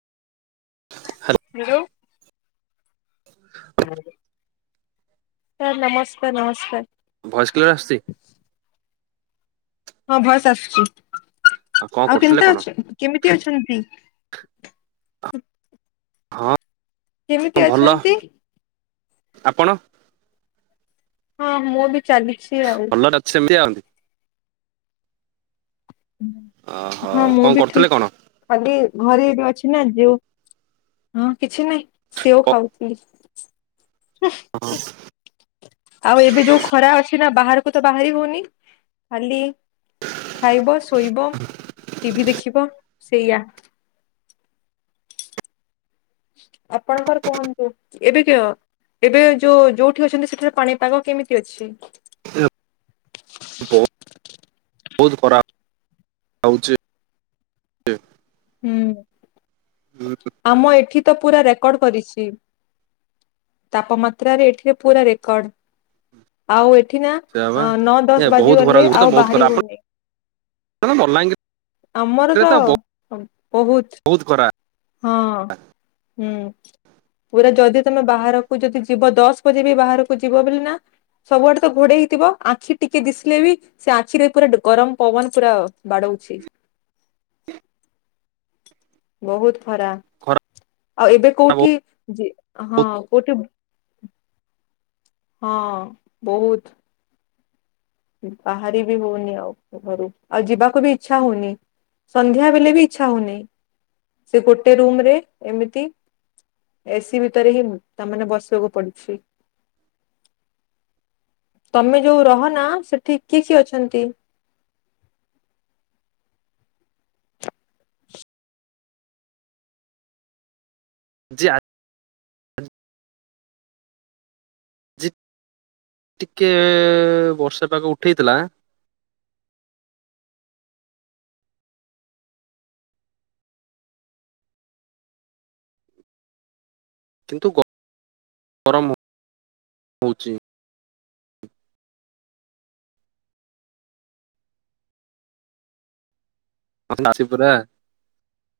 Hello hello. Sir ନମସ୍କାର ନମସ୍କାର। Voice clear ଆସିଛି? ହଁ ଭଏସ ଆସୁଛି କଣ ଆଉ କରୁଥିଲେ କେମିତି କଣ? ଅଛୁ? କେମିତି ଅଛନ୍ତି? ହଁ କେମିତି ହ ଭଲ। ଅଛନ୍ତି ଆପଣ? ହଁ ମୁଁ ବି ଚାଲିଛି ଆଉ। ଅ ସେମିତି ଆନ୍ତି। ଓହୋ ହଁ ମୁଁ କଣ ବି କରୁଥିଲେ କଣ? ଠିକ। ଖାଲି ଘରେ ଏବେ ଅଛି ନା ଯୋଉ ହଁ କିଛି ନାହିଁ ସେଓ ଖାଉଥିଲି। ଆଉ ଏବେ ଯୋଉ ଖରା ଅଛି କି ନା ବାହାରକୁ ତ ବାହାରି ହଉନି ଖାଲି ଖାଇବ, ଶୋଇବ, ଟିଭି ଦେଖିବ ସେଇଆ। ଆପଣଙ୍କର କୁହନ୍ତୁ। ଏବେ କ ଏବେ ଯୋଉ ଯୋଉଠି ଅଛନ୍ତି ସେଠାର ପାଣିପାଗ କେମିତି ଅଛି? ବହୁତ ଖରାପ ରଉଛି। ହୁଁ ଆମ ଏଠି ତ ପୁରା ରେକର୍ଡ କରିଛି। ତାପମାତ୍ରା ରେ ଏଠିରେ ପୁରା ରେକର୍ଡ। ଆଉ ଏଠି ନା ସେଇଆ ବା। ନଅ ଏ ଦଶ ବହୁତ ଖରା ବାଜିଗଲେ ଆଉ ବାହାରି ହଉନି। ଆମ ବଲାଙ୍ଗୀର ଆମର ତ ବହୁତ ହଁ ହୁଁ ପୁରା ଯଦି ତମେ ବାହାରକୁ ଯଦି ଯିବ ଦଶ ବଜେ ବି ବାହାରକୁ ଯିବ ବୋଲି ନା ସବୁଆଡେ ତ ଘୋଡେଇ ହେଇଥିବ ଆଖି ଟିକେ ଦିଶିଲେ ବି ସେ ଆଖିରେ ପୁରା ଡୁ ଗରମ ପବନ ପୁରା ବାଡଉଛି। ବହୁତ ଖରା ଖରା ଆଉ ଏବେ କୋଉଠି ହଁ ବହୁତ କୋଉଠି ହଁ ବହୁତ। ବାହାରି ବି ହଉନି ଆଉ ଘରୁ ଆଉ ଯିବାକୁ ବି ଇଚ୍ଛା ହଉନି। ସନ୍ଧ୍ୟା ବେଳେ ବି ଇଚ୍ଛା ହଉନି ସେ ଗୋଟେ ରୁମ ରେ ଏମିତି ଏସିି ଭିତରେ ହିଁ ତାମାନେ ବସିବାକୁ ପଡ଼ୁଛି। ତମେ ଯୋଉ ରହନା ସେଠି କିଏ କିଏ ଅଛନ୍ତି? ଜେ ଆଜ ଝେ ଟିକେ ବର୍ଷା ପାଗ ଉଠେଇଥିଲା। କିନ୍ତୁ ଗରମ ହଉଛି। ମୋତେ ନାଛିବୁ ପରା।